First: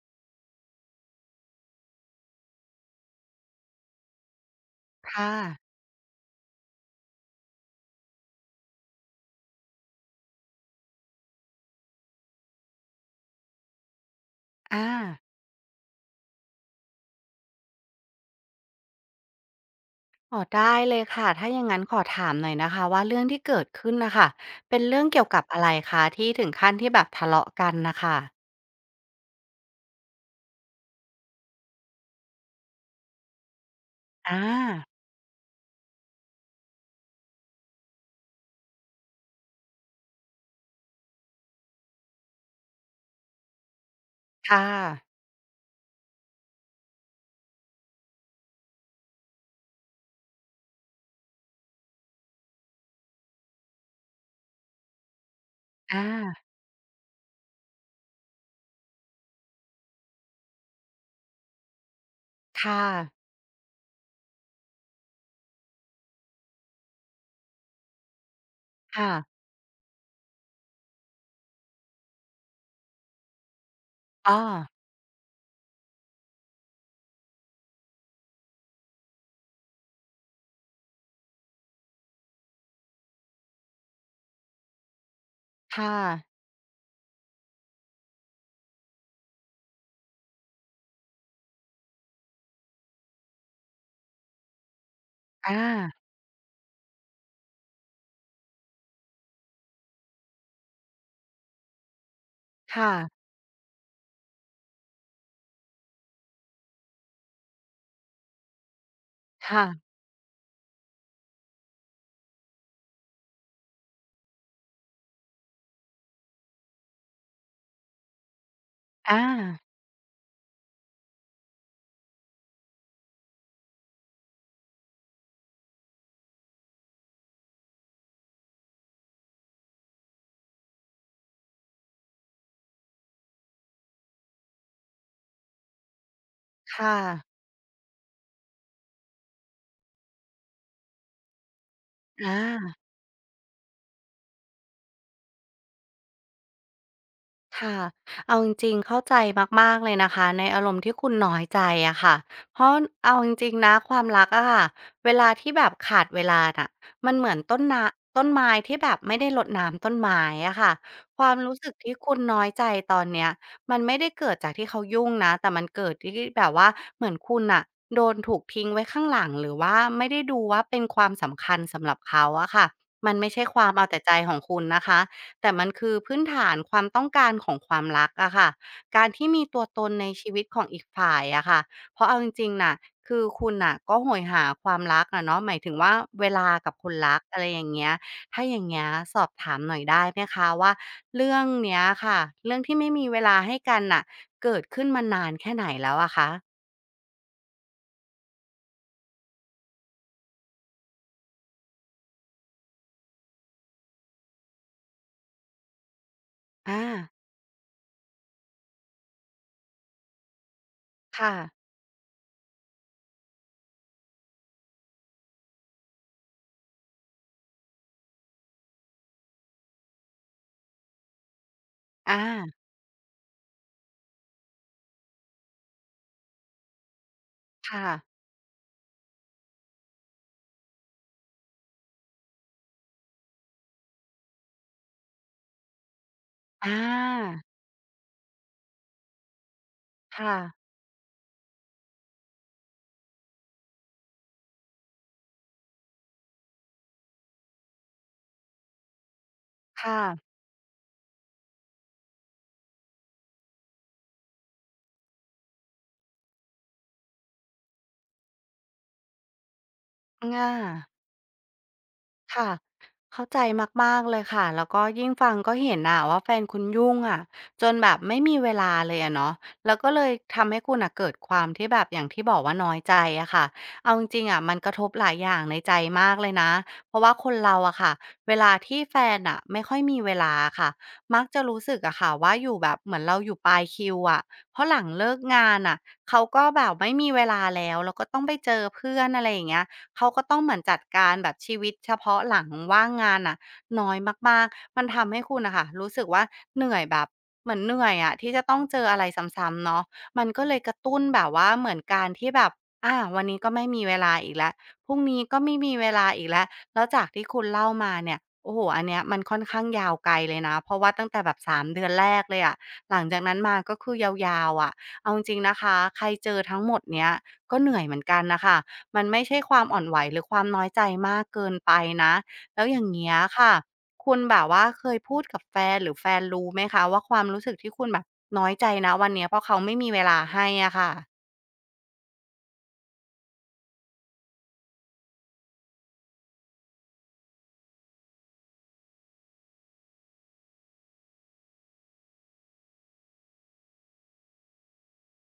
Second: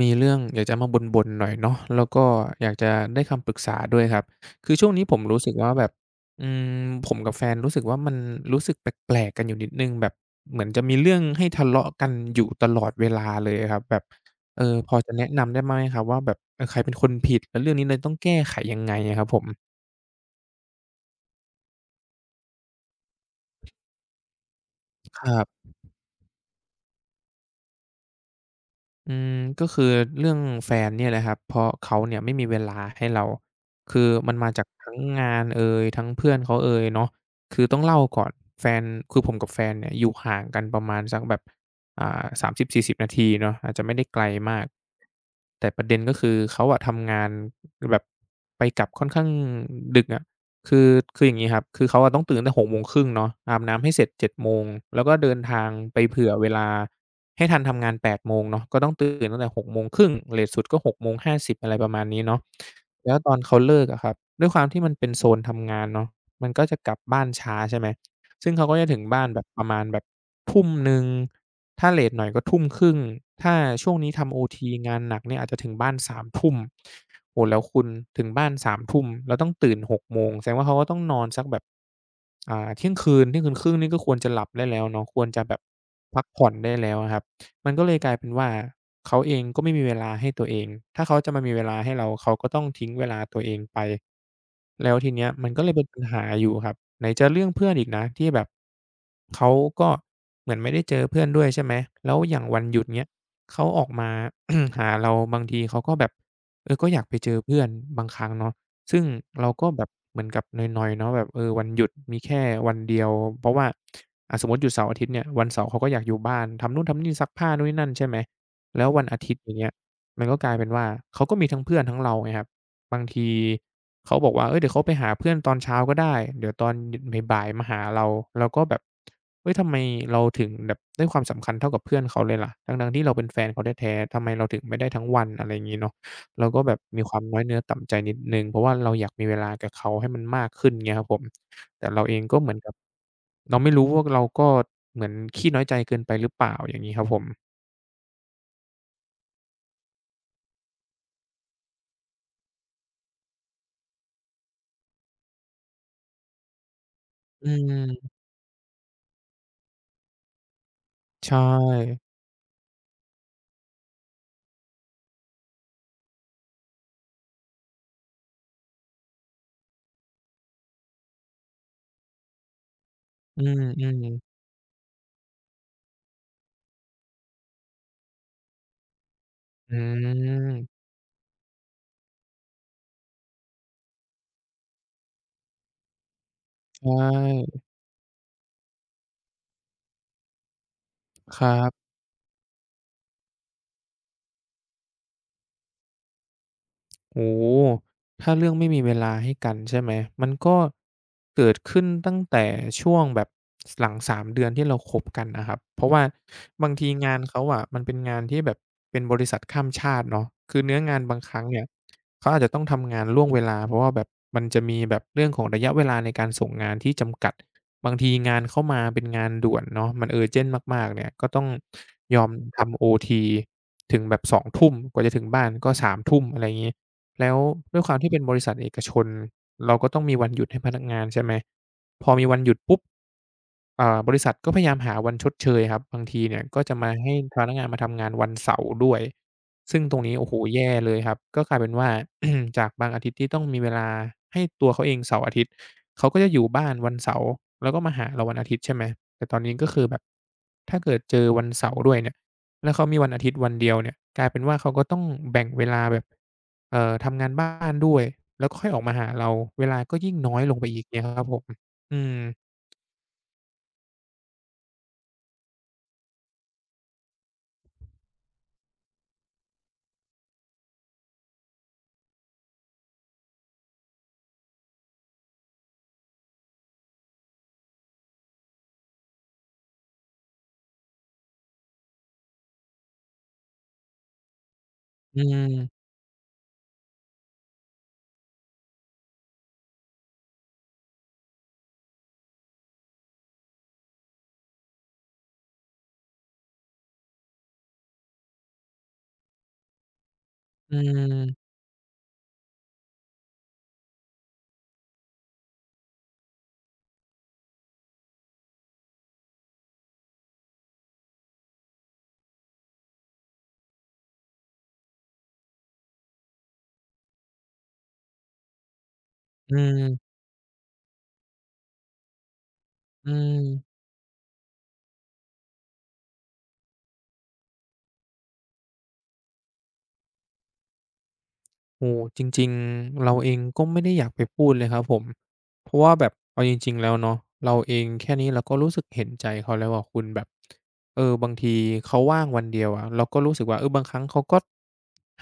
มีเรื่องอยากจะมาบ่นๆหน่อยเนาะแล้วก็อยากจะได้คำปรึกษาด้วยครับคือช่วงนี้ผมค่ะรู้สึกว่าแบบอืมผมกับแฟนรู้สึกว่ามันรู้สึกแปลกๆกันอยู่นิดหนึ่งแบบเหมือนจะมีเรื่องให้ทะเลาะกันอยู่ตลอดเวลาเลยอะครับแบบอาพอจะแนะนำได้ไหมครับว่าแบบใครเป็นคนผิดแล้วเรื่องนี้เลยต้องแก้ไขยังไงอะครับผมอ๋อได้เลยค่ะถ้าอย่างงั้นขอถามหน่อยนะคะว่าเรื่องที่เกิดขึ้นน่ะค่ะเป็นเรื่องคเกี่ยวรักับบ อะไรคะที่ถึงขั้นที่แบบทะเลาะกันน่ะค่ะอืมก็คือเรื่องแฟนเนี่ยแหละครับเพราะเขาเนี่ยไม่มีเวลาให้เราคือมันอามาจากทั้งงานเอยทั้งเพื่อนเขาเอยเนาะคือต้องเล่าก่อนแฟนคือผมกับแฟนเนี่ยอยู่ห่างกันประมาณสักแบบอ่า30-40นาทีเนาะอาจจะไม่ได้ไกลมาค่ะกแต่ประเด็นก็คือเขาอะทำงานแบบไปกลับค่อนข้างดึกอะ คือคืออย่างงี้ครับคือเขาอะต้องตื่นตั้งแต่6:30เนาะอาบน้ำให้เสร็จ7 0งแล้วก็เดินทางไปอาเผื่อเวลาให้ทันทำงาน8ม0เนาะก็ต้องตื่นตั้งแต่หกโมงครึ่งเลตสุดก็6ิ0อะไรประมาณนี้เนาะค่ะแล้วตอนเขาเลิกอะครับด้วยความที่มันเป็นโซนทำงานเนาะมันก็จะกลับบ้านช้าใช่ไหม ซึ่งเขาก็จะถึงค่ะบ้านแบบประมาณแบบทุ่มหนึ่งถ้าเลตหน่อยก็ทุ่มครึ่งถ้าช่วงนี้ทำโออ้อทีงานหนักเนี่ยอาจจะถึงบ้านสามทุ่ม โอ้โฮแล้วคุณถึงบ้าน3ทุ่มแล้วต้องตื่น6โมงแสดงว่าเขาก็ต้องนอนสักแบบเที่ยงคืนเที่ยงคืนครึ่งนี่ก็ควรจะหลับได้แล้วเนาะควรจะแบบค่ะพักผ่อนได้แล้วอะครับ มันก็เลยกลายเป็นว่าเขาเองก็ไม่มีเวลาให้ตัวเองถ้าเขาจะมามีเวลาให้เราเขาก็ต้องทิ้งเวลาตัวเองไปแล้วทีเนี้ยมันก็อาเลยเป็นปัญหาอยู่ครับไหนจะเรื่องเพื่อนอีกนะที่แบบเขาก็เหมือนไม่ได้เจอเพื่อนด้วยใช่ไหมแล้วอย่างวันหยุดค่ะเงี้ยเขาออกมา หาเราบางทีเขาก็แบบเออก็อยากไปเจอเพื่อนบางครั้งเนาะ ซึ่งเราค่ะก็แบบเหมือนกับนอยๆเนาะแบบเออวันหยุดมีแค่วันเดียวเพราะว่าสมมุติหยุดเสาร์อาทิตย์เนี่ยวันเสาร์เขาก็อยากอยู่บ้านทำนู่นทำนี่ซักผ้านู่นนี่นั่นใช่ไหมแล้ววันอาอาทิตย์อย่างเงี้ยมันก็กลายเป็นว่าเขาก็มีทั้งเพื่อนทั้งเราไงครับบางทีเขาบอกว่าเฮ้ยเดี๋ยวเขาไปหาเพื่อนตอนเช้าก็ได้เดี๋ยวตอนหยุดบ่ายๆมาหาเราเราก็แบบเฮ้ยทำไมเราถึงแบบให้ความสำคัญเท่ากับเพื่อนเขาเลยล่ะทั้งๆที่เราเป็นแฟนเขาแท้ๆทำไมเราถึงไม่ได้ทั้งวันอะไรงี้เนาะ เราก็แบบค่ะมีความน้อยเนื้อต่ำใจนิดหนึ่งเพราะว่าเราอยากมีเวลากับเขาให้มันมากขึ้นเงี้ยครับผมแต่เราเองอา ก็เหมือนกับเราไม่รู้ว่าเราก็เหมือนขี้น้อยใจเกินไปหรือเปล่าอย่างงี้ครับผมค่ะเอาจริงๆเข้าใจมากๆเลยนะคะในอารมณ์ที่คุณน้อยใจอะค่ะเพราะเอาจริงๆนะความรักอะค่ะเวลาที่แบบขาดเวลาน่ะมันเหมือนอืต้นนามต้นไม้ที่แบบไม่ได้รดน้ำต้นไม้อะค่ะคใชวามรู้สึกที่่คุณน้อยใจตอนเนี้ยมันไม่ได้เกิดจากที่เขายุ่งนะแต่มันเกิดที่แบบว่าเหมือนคุณอะโดนถูกทิ้งไว้ข้างหลังหรือว่าไม่ได้ดูว่าเป็นความสำคัญสำหรับเขาอะค่ะมันไม่อืใช่ความเอาแต่มใจขอๆงคุณนะคะ แต่มันคือพื้นฐานความต้องการของความรักอะค่ะการที่มีตัวอืตนในชีวิตของมอีกฝ่ายอะค่ะ เพราะเอาจริงๆน่ะคือคุณน่ะก็โหยหาความรักอะเนาะหมายถึงว่าเวลากับใชคนรักอะไรอ่ย่างเงี้ยถ้าอย่างเงี้ยสอบถามหน่อยได้ไหมคะว่าเรื่คองรัเนี้ยบ ค่ะ เรื่องที่ไม่มีเวลาให้กันน่ะเกิดขึ้นมานานแค่ไหนแล้วอะคะโอ้โฮถ้าเรื่องไม่มีเวลาให้กันใช่ไหมมันก็เกิดขึ้นตั้งแต่ช่วงแบบหลังสามเดือนที่เราคบกันนะครับ เพราะว่าบางอาทีงานเขาอะมันเป็นงานที่แบบเป็นบริษัทข้ามชาติเนาะคือเนื้องานบางคค่ะรั้งเนี่ยเขาอาจจะต้องทำงานล่วงเวลาเพราะว่าแบบมันจะมีแบบเรื่องของระยะเวลาในการส่งงานที่จำกัดบางทีงานเข้ามาเป็นงานด่วนเนาะมัน urgent มากๆเนี่ยก็ต้องยอาอมทำโอทีถึงแบบสองทุ่มกว่าจะถึงบ้านก็สามทุ่มอะไรงี้ แล้วด้วยค่ะความที่เป็นบริษัทเอกชนเราก็ต้องมีวันหยุดให้พนักงานใช่ไหมพอมีวันหยุดปุ๊บบริษัทก็พยายามหาวันชดเชยครับบางทีเนี่ยก็จะอามาให้พนักงานมาทำงานวันเสาร์ด้วยซึ่งตรงนี้โอ้โฮค่ะแย่เลยครับก็กลายเป็นว่า จากบางอาทิตย์ที่ต้องมีเวลาให้ตัวเขาเองเสาร์อาทิตย์เขาก็จะอยู่บ้านวันเสาร์แล้วก็มาหาเราวันอาทิตย์ใช่ไหมแต่ตอนนี้ก็คือแบค่ะบถ้าเกิดเจอวันเสาร์ด้วยเนี่ย แล้วเขามีวันอาทิตย์วันเดียวเนี่ยกลายเป็นว่าเขาก็ต้องแบ่งเวลาแบบทำงานบ้านด้วยแล้วก็ค่อยออกมาหาเราเวลาก็ยิ่งอน้อยลงไปอีกา เนี่ยครับผมอืมค่ะเข้าใจมากๆเลยค่ะแล้วก็ยิ่งฟังก็เห็นน่ะว่าแฟนคุณยุ่งอะจนแบบไม่มีเวลาเลยอะเนาะแล้วก็เลยทำให้คุณน่ะเกิดความที่แบบอย่างที่บอกว่าน้อยใจอะค่ะเอาจริงๆอะมันกระทบหลายอย่างในใจมากเลยนะเพราะว่าคนเราอะค่ะเวลาที่แฟนน่ะไม่ค่อยมีเวลาอะค่ะมักจะรู้สึกอะค่ะว่าอยู่แบบเหมือนเราอยู่ปลายคิวอะเพราะหลังเลิอืกงานมน่ะเขาก็แบบไม่มีเวลาแล้วแล้วก็ต้องไปเจอเพื่อนอะไรอย่างเงี้ย เขาก็ต้องเหมือนจัดการแบบชีวิตเฉพาะหลังว่างงานน่ะน้อยมากๆมันทำให้คุณน่ะค่ะรู้สึกว่าเหนื่อยแบบเหมือนเหนื่อยอะที่จะต้องเจออะไรซ้ำๆเนาะมันก็เลยกอืระตุ้นแบบว่ามเหมือนการที่แบบวันนี้ก็ไม่มีเวลาอีกแล้วพรุ่งนี้ก็ไม่มีเวลาอีกแล้วแล้วจากที่คุณเล่ามาเนี่ยโอ้โฮอันเนี้ยมันค่อนข้างยาวไกลเลยนะเพราะว่าตั้งแต่แบบ3เดือนแรกเลยอะหลังจากนั้นมาก็คือยาวๆอะเอาจริงๆนะคะใครเจอทั้งหมดเนี้ยก็เหนื่อยเหมือนกันน่ะค่ะ มันไม่ใช่คอืวามอ่อมนไหวหรือความน้อยใจมากเกินไปนะแล้วอย่างอืเงี้ยม ค่ะคุณแบบว่าเคยพูดกับแฟนหรือแฟนรู้ไหมคะว่าความรู้สึกที่คุณแบบน้อยใจณวันเนี้ยเพราะเขาไม่มีเวลาให้อะค่ะโอ้จริงๆเราเองก็ไม่ได้อยากไปพูดเลยครับผมเพราะว่าแบบเอาจริงๆแล้วเนาะเราเองแค่นี้เราก็รู้สึกเห็นใจเขาแล้วอะคุณแบบเออบางทีเขาว่างวันเดียวอะเราก็รู้สึกว่าเออบางครั้งเขาก็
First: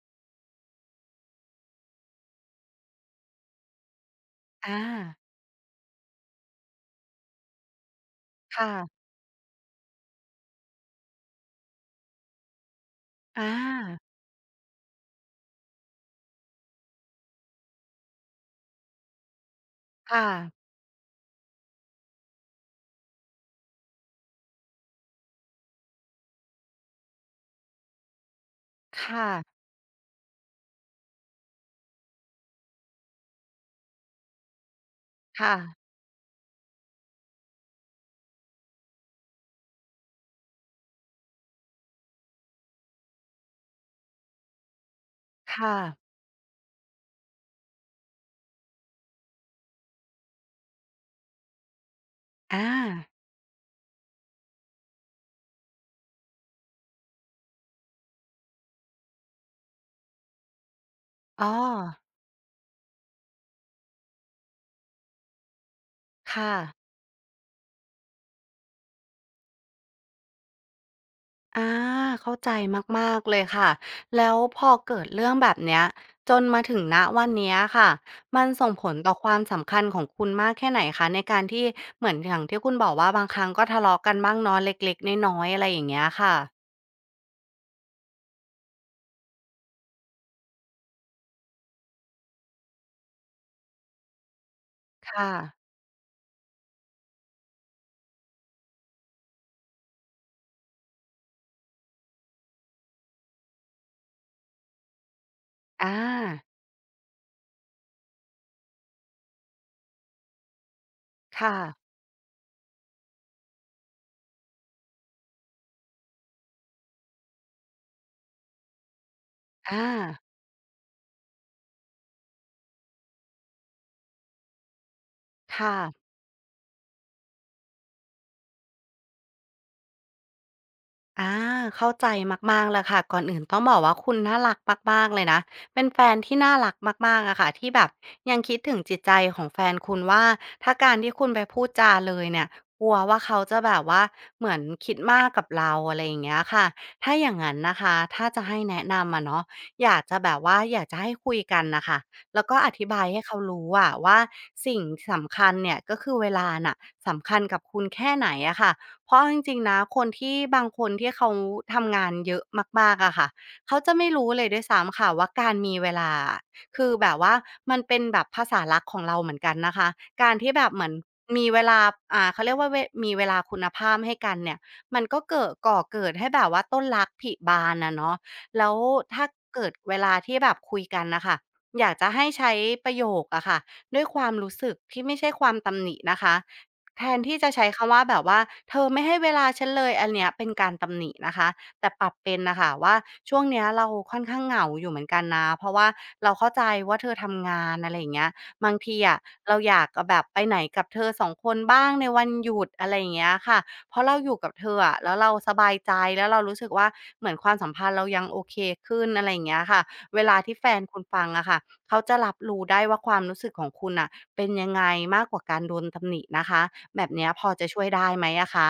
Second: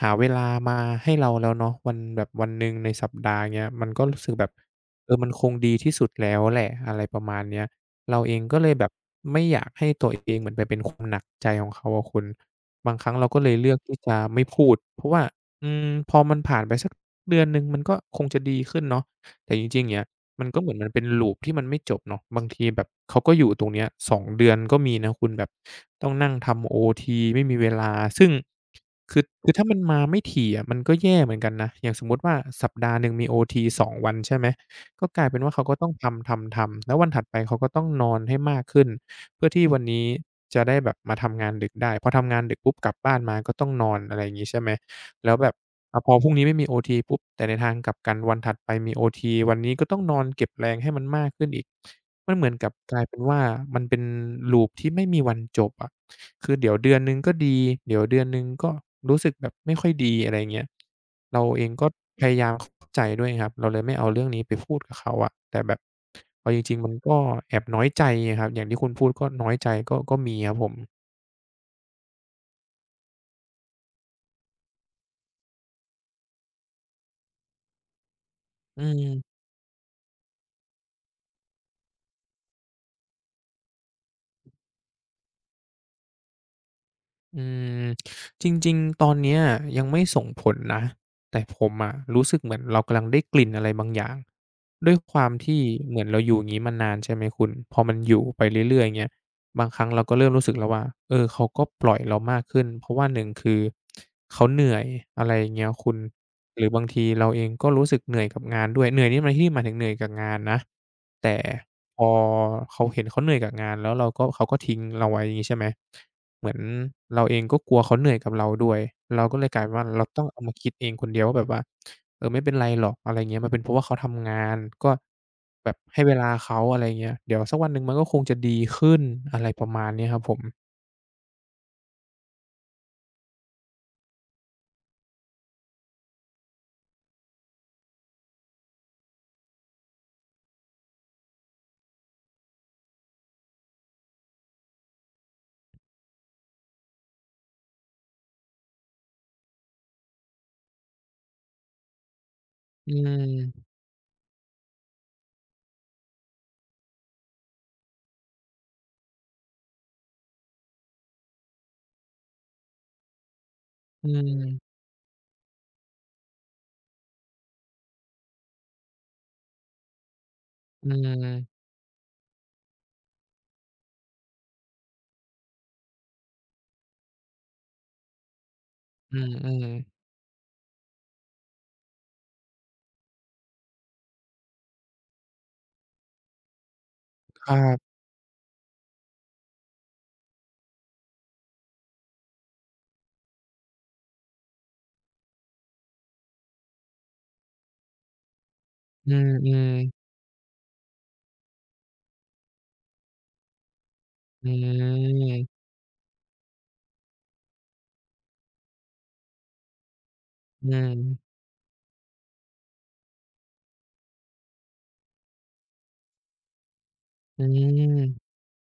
หาเวลามาให้เราแล้วเนาะวันแบบวันหนึ่งในสัปดาห์เงี้ยมันก็รู้สึกแบบอาเออมันคงดีที่สุดแล้วแหละอะไรประมาณเนี้ยเราเองก็เลยแบบค่ะไม่อยากให้ตัวเองเหมือนไปเป็นความหนักใจของเขาอะคุณบางครั้งเราก็อเลยเลือกที่าจะไม่พูดเพราะว่า อืมพอมันผ่านไปสักเดือนหนึ่งมันก็คงจะดีขึ้นเนาะแต่จริงๆอย่างเงี้ยค่ะมันก็เหมือนมันเป็น loop ที่มันไม่จบเนาะบางทีแบบเขาก็อยู่ตรงเนี้ยสองเดือนก็มีนะคุณแบบต้องนั่งทำโอทีไม่มีเวลาซึ่งคือค่ะคือถ้ามันมาไม่ถี่อะมันก็แย่เหมือนกันนะอย่างสมมุติว่าสัปดาห์หนึ่งมีโอทีสองวันใช่ไหมก็กลายเป็นว่าค่ะเขาก็ต้องทำๆๆแล้ววันถัดไปเขาก็ต้องนอนให้มากขึ้นเพื่อที่วันนี้จะได้แบบมาทำงานดึกได้พอทำงานดึกปุ๊บกลับบ้านมาก็ต้องนอนอะไรอย่างงี้ใช่ไหม แล้วแบบค่ะอะพอพรุ่งนี้ไม่มีโอทีปุ๊บแต่ในทางกลับกันวันถัดไปมีโอทีวันนี้ก็ต้องนอนเก็บแรงให้มันมากขึ้นอีกมันเหมือนอากับกลายเป็นว่ามันเป็นลูปที่ไม่มีวันจบอะคือเดี๋ยวเดือนหนึ่งก็ดีเดี๋ยวเดือนหนึ่งก็รู้สึกแบบไม่ค่อยดีอะไรอย่างเงี้ยเราอ้อเองก็พยายามเข้าใจด้วยครับเราเลยไม่เอาเรื่องนี้ไปพูดกับเขาอะแต่แบบเอาค่ะ จริงๆมันก็แอบน้อยใจอะครับอย่างที่คุณพูดก็น้อยใจก็มีครับผมอาเข้าใจมากๆเลยค่ะแล้วพอเกิดเรื่องแบบเนี้ยจนมาถึงณวันเนี้ยค่ะมันส่งอืผลต่อความ มสำคัญของคุณมากแค่ไหนคะในการที่เหมือนอย่างที่คุณบอกว่าบางครั้งก็ทะเลาะกันบ้างเนาะเล็กๆน้อยๆอะไรอย่างเงี้ยค่ะอืมจริงๆ ตอนเนี้ยยังไม่ส่งผลนะแต่ผมอะรู้สึกเหมือนเรากำลังได้กลิ่นอะไรบางอย่างด้วยควาค่ะมที่เหมือนเราอยู่อย่างงี้มานานใช่ไหมคุณพอมันอยู่ไปเรื่อยๆอย่างเงี้ยบางครั้งเราก็เริ่มรู้สึกแล้วว่าเออเขาก็ปล่อยเรามากขึ้นเพราะว่าหนึ่งคือเขาเหนื่อยอะไรอย่างเงี้ยคุอ่าณหรือบางทีเราเองก็รู้สึกเหนื่อยกับงานด้วยเหนื่อยนี่ในที่นี้หมายถึงเหนื่อยกับงานนะแต่ค่ะพอเขาเห็นเขาเหนื่อยกับงานแล้วเราก็เขาก็ทิ้งเราไว้อย่างงี้ใช่ไหม เหมือนเราเองก็กลัวเขาเหนื่อยกับเราด้วยเราก็เลยกลายเป็นอ่าว่าเราต้องเอามาคิดเองคนเดียวว่าแบบว่าเออไม่เป็นไรหรอกอะไรเงี้ยมันเป็นเพราะว่าเขาทำงานก็แบค่ะ บให้เวลาเขาอะไรเงี้ยเดี๋ยวสักวันหนึ่งมันก็คงจะดีขึ้นอะไรประมาณเนี้ยครับผมอาเข้าใจมากๆเลวค่ะก่อนอื่นต้องบอกว่าคุณน่ารักมากๆเลยนะเป็นแฟนที่น่ารักมากๆอะค่ะที่แบบยังคิดถึงจิตใจของแฟนคุณว่าถ้าการที่คุณไปพูดจาเลยเนี่ยกลัวว่าเขาจะแบบว่าเหมือนคิดมากกับเราอะไรอย่างเงี้ยค่ะถ้าอย่างนั้นนะคะถ้าจะให้แนะนำอะเนาะอยากจะแบบว่าอยากจะให้คุยกันนะคะแล้วก็อธิอืบายให้เขารู้มอะว่าสิ่งสำคัญเนี่ยก็คือเวลาน่ะสำคัญกับคุณแค่ไหนอะค่ะ เพราะเอาจริงๆนะคนที่บางคนที่เขาทำงานเยอะมากๆอะค่ะเขาจะอืไม่รู้เลยด้วยมซ้ำค่ะว่าการมีเวลาอะคือแบบว่ามันเป็นแบบภาษารักของเราเหมือนกันนะคะการที่แบบเหอืมือนมีเวมลาเขาเรียกว่ามีเวลาคุณภาพให้กันเนี่ยมันก็เกิดก่อเกิดให้แบบว่าต้นรักผลิบานอะเนาะแล้วอืถ้ามเกิดเวลาๆที่แบบคุยกันน่ะค่ะอยากจะให้ใช้ประโยคอะค่ะด้วยความรู้สึกที่ไม่ใช่ความตำหนินะคะ แทนที่คจะรัใช้คำบว่าแบบว่าเธอไม่ให้เวลาฉันเลยอันเนี้ยเป็นการตำหนินะคะแต่ปรับเป็นน่ะค่ะว่าช่วงเนี้ยเราค่อนข้างเหงาอยู่เหมือนกันนะเพราะว่าเราเข้าใจว่าเธอทำงานอะไรอย่างเงี้ยบางทีอือะเรามอยากจะๆแบบไปไหนกับเธอสองคนบ้างในวันหยุดอะไรอย่างเงี้ยค่ะเพราะเราอยู่อืกับเธออะแล้วเราสมบายใจแล้วเรารู้สึกว่าเหมือนความสัมพันธ์เรายังโอเคขึ้นอะไรอย่างเงี้ยค่ะ เวลาที่แฟอืนคุณฟังมอะค่ะเขาจะรับรู้ได้ว่าความรู้สึกของคุณน่ะเป็นยังไงมากกว่าการโดนตำหนินะคะแบบเนี้ยพอือจะช่วยได้ม ไหมอะคะ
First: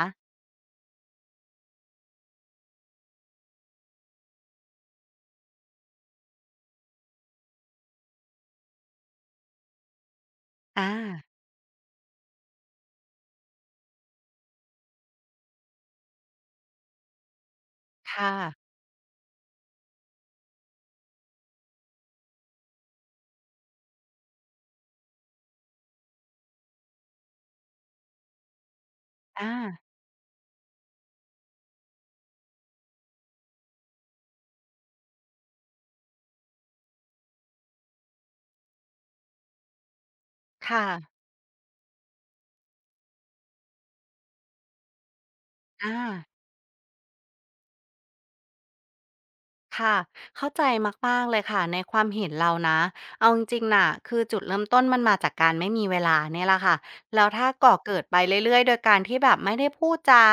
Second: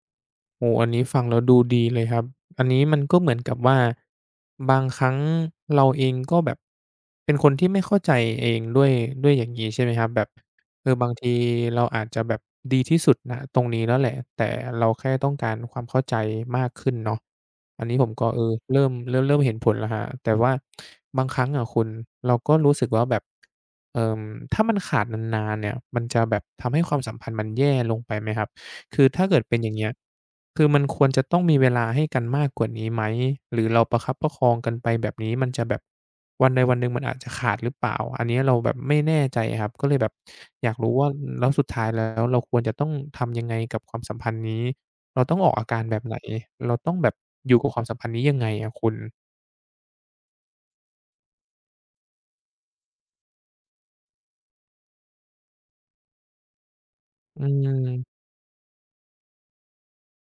โอ้อันนี้ฟังแล้วดูดีเลยครับอันนี้มันก็เหมือนกับว่าบางครั้งเราเองก็แบบเป็นคนที่ไม่เข้าใจเองด้วยอย่างงี้ใช่ไหมครับแบบเออาอบางทีเราอาจจะแบบดีที่สุดณตรงนี้แล้วแหละแต่เราแค่ต้องการความเข้าใจมากขึ้นเนาะอันนี้ผมก็ค่ะเออเริ่มเห็นผลแล้วครับแต่ว่าบางครั้งอะคุณเราก็รู้สึกว่าแบบเอ่อถ้ามันขาดนานๆเนี่ยมันจะแบบทำให้ความสัมพันธ์มันแย่ลงไปไหมครับ คือถ้าเกิดอาเป็นอย่างเงี้ยคือมันควรจะต้องมีเวลาให้กันมากกว่านี้ไหม หรือเราประคับประคองกันไปแบบนี้มันจะแบบวันใดวันหนึ่งมันอาจจะขาดหรือเปล่าอันนี้เราแบบไม่แน่ใจครับ ก็เลยแบบอยากค่ะรู้ว่าแล้วสุดท้ายแล้วเราควรจะต้องทำยังไงกับความสัมพันธ์นี้ เราต้องออกอาการแบอา บไหน เราต้องแบบอยู่กับความสัมพันธ์นี้ยังไงอะคุณค่ะเข้าใจมากๆเลยค่ะในความเห็นเรานะเอาจริงๆน่ะคือจุดเริ่มต้นมันมาจากการไม่มีเวลาเนี่ยแหละค่ะแล้วอืถ้าก่อเกิดไปมเรื่อยๆโดยการที่แบบไม่ได้พูดจา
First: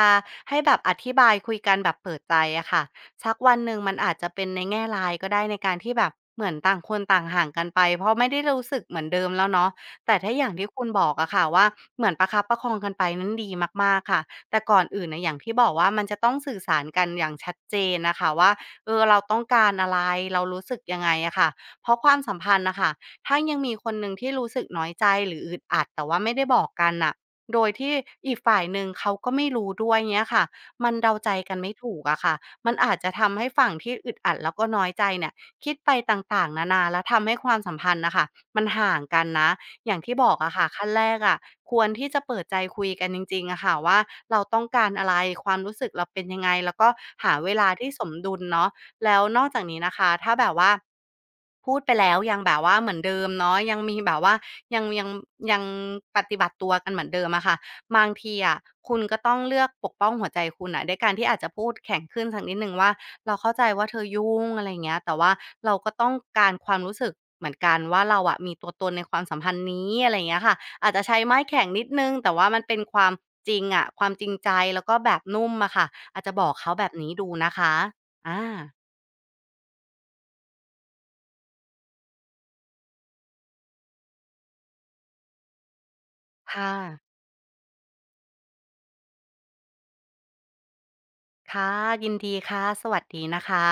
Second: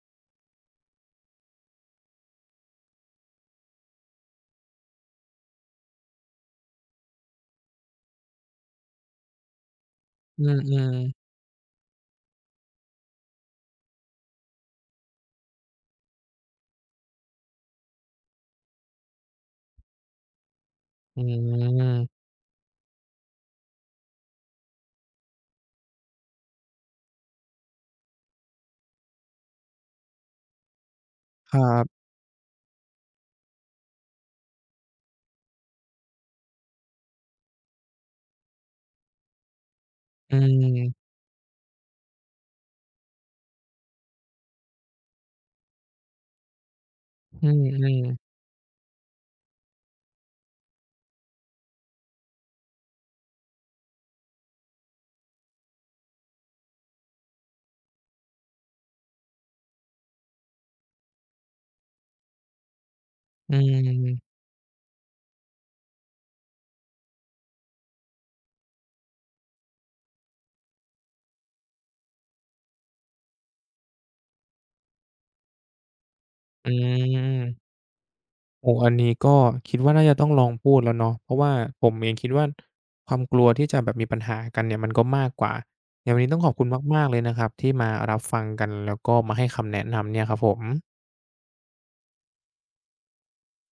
ให้แบบอธิบายคุยกันแบบเปิดใจอะค่ะสักวันหนึ่งมันอาจจะเป็นในแง่ร้ายก็ได้ในการที่แบบเหมือนต่างคนต่างห่างกันไปเพราะไม่ได้รู้สึกเหมือนเดิมแล้วเนาะแต่ถ้าอือย่างที่คุณมบอกๆอะค่ะว่าเหมือนประคับประคองกันไปนั้นดีมากๆค่ะแต่ก่อนอื่นน่ะอย่างที่บอกว่ามันจะต้องสื่อสารกันอย่างชัดเจนน่ะค่ะว่า เออเราต้องการอะไรเรารู้สึกยังไงอืมอะค่ะเพราะความสัมพันธ์น่ะค่ะถ้ายังมีคนหนึ่งที่รู้สึกน้อยใจหรืออึดอัดแต่ว่าไม่ได้บอกกันน่ะโดยที่อีกฝ่ายหนึ่งเขาก็ไม่รู้ด้วยเงี้ยค่ะมันเดาใจคกันรัไม่ถูกบอะค่ะมันอาจจะทำให้ฝั่งที่อึดอัดแล้วก็น้อยใจเนี่ยคิดไปต่างๆนานาแล้วทำให้ความสัมพันธ์น่ะค่ะมันห่างกันนะอย่างที่บออืกอะค่ะขั้นแรมกอะควรที่จะเปิดใจคุยกันจริงๆอะค่ะว่าเราต้องการอะไรความรู้สึกเราเป็นยังไงแล้วก็หาอืเวลาที่สอมๆดุลเนาะ แล้วนอกจากนี้นะคะถ้าแบบว่าพูดไปแล้วยังแบบว่าเหมือนเดิมเนาะยังมีแบบว่ายังยังยังปฏิบัติตัวกันเหมือนเดิมอะค่ะบางทีอะคุณก็ต้องเลือกปกป้องหัวใจคุณน่ะด้วยการที่อาจจะพูดแข็งขึ้นสักนิดหนึ่งว่าเราเข้าอืใจว่าเธอมยุ่งอะไรอย่างเงี้ยแต่ว่าเราก็ต้องการความรู้สึกเหมือนกันว่าเราอะมีตัวตนในความสัมพันธ์นี้อะไรอย่างเงี้ยค่ะอาจจะใช้ไม้แข็งนิดหนึ่งแต่ว่ามันเป็นความจริงอะความจริงใจแล้วก็แบบนุ่มอะค่ะอาจจะบอกอืเขาแบบนี้ดูนะม คะอา โอ้อันนี้ก็คิดว่าน่าจะต้องลองพูดแล้วเนาะเพราะว่าผมเองคิดว่าความกลัวที่จะแบบมีปัญหากันเนี่ยมันก็มากกว่า อย่างวันนี้ต้องขอบคุณค่ะ มากๆเลยนะครับที่มารับฟังกันแล้วก็มาให้คำแนะนำเนี่ยครับผมค่ะ ยินดีค่ะ สวัสดีนะคะ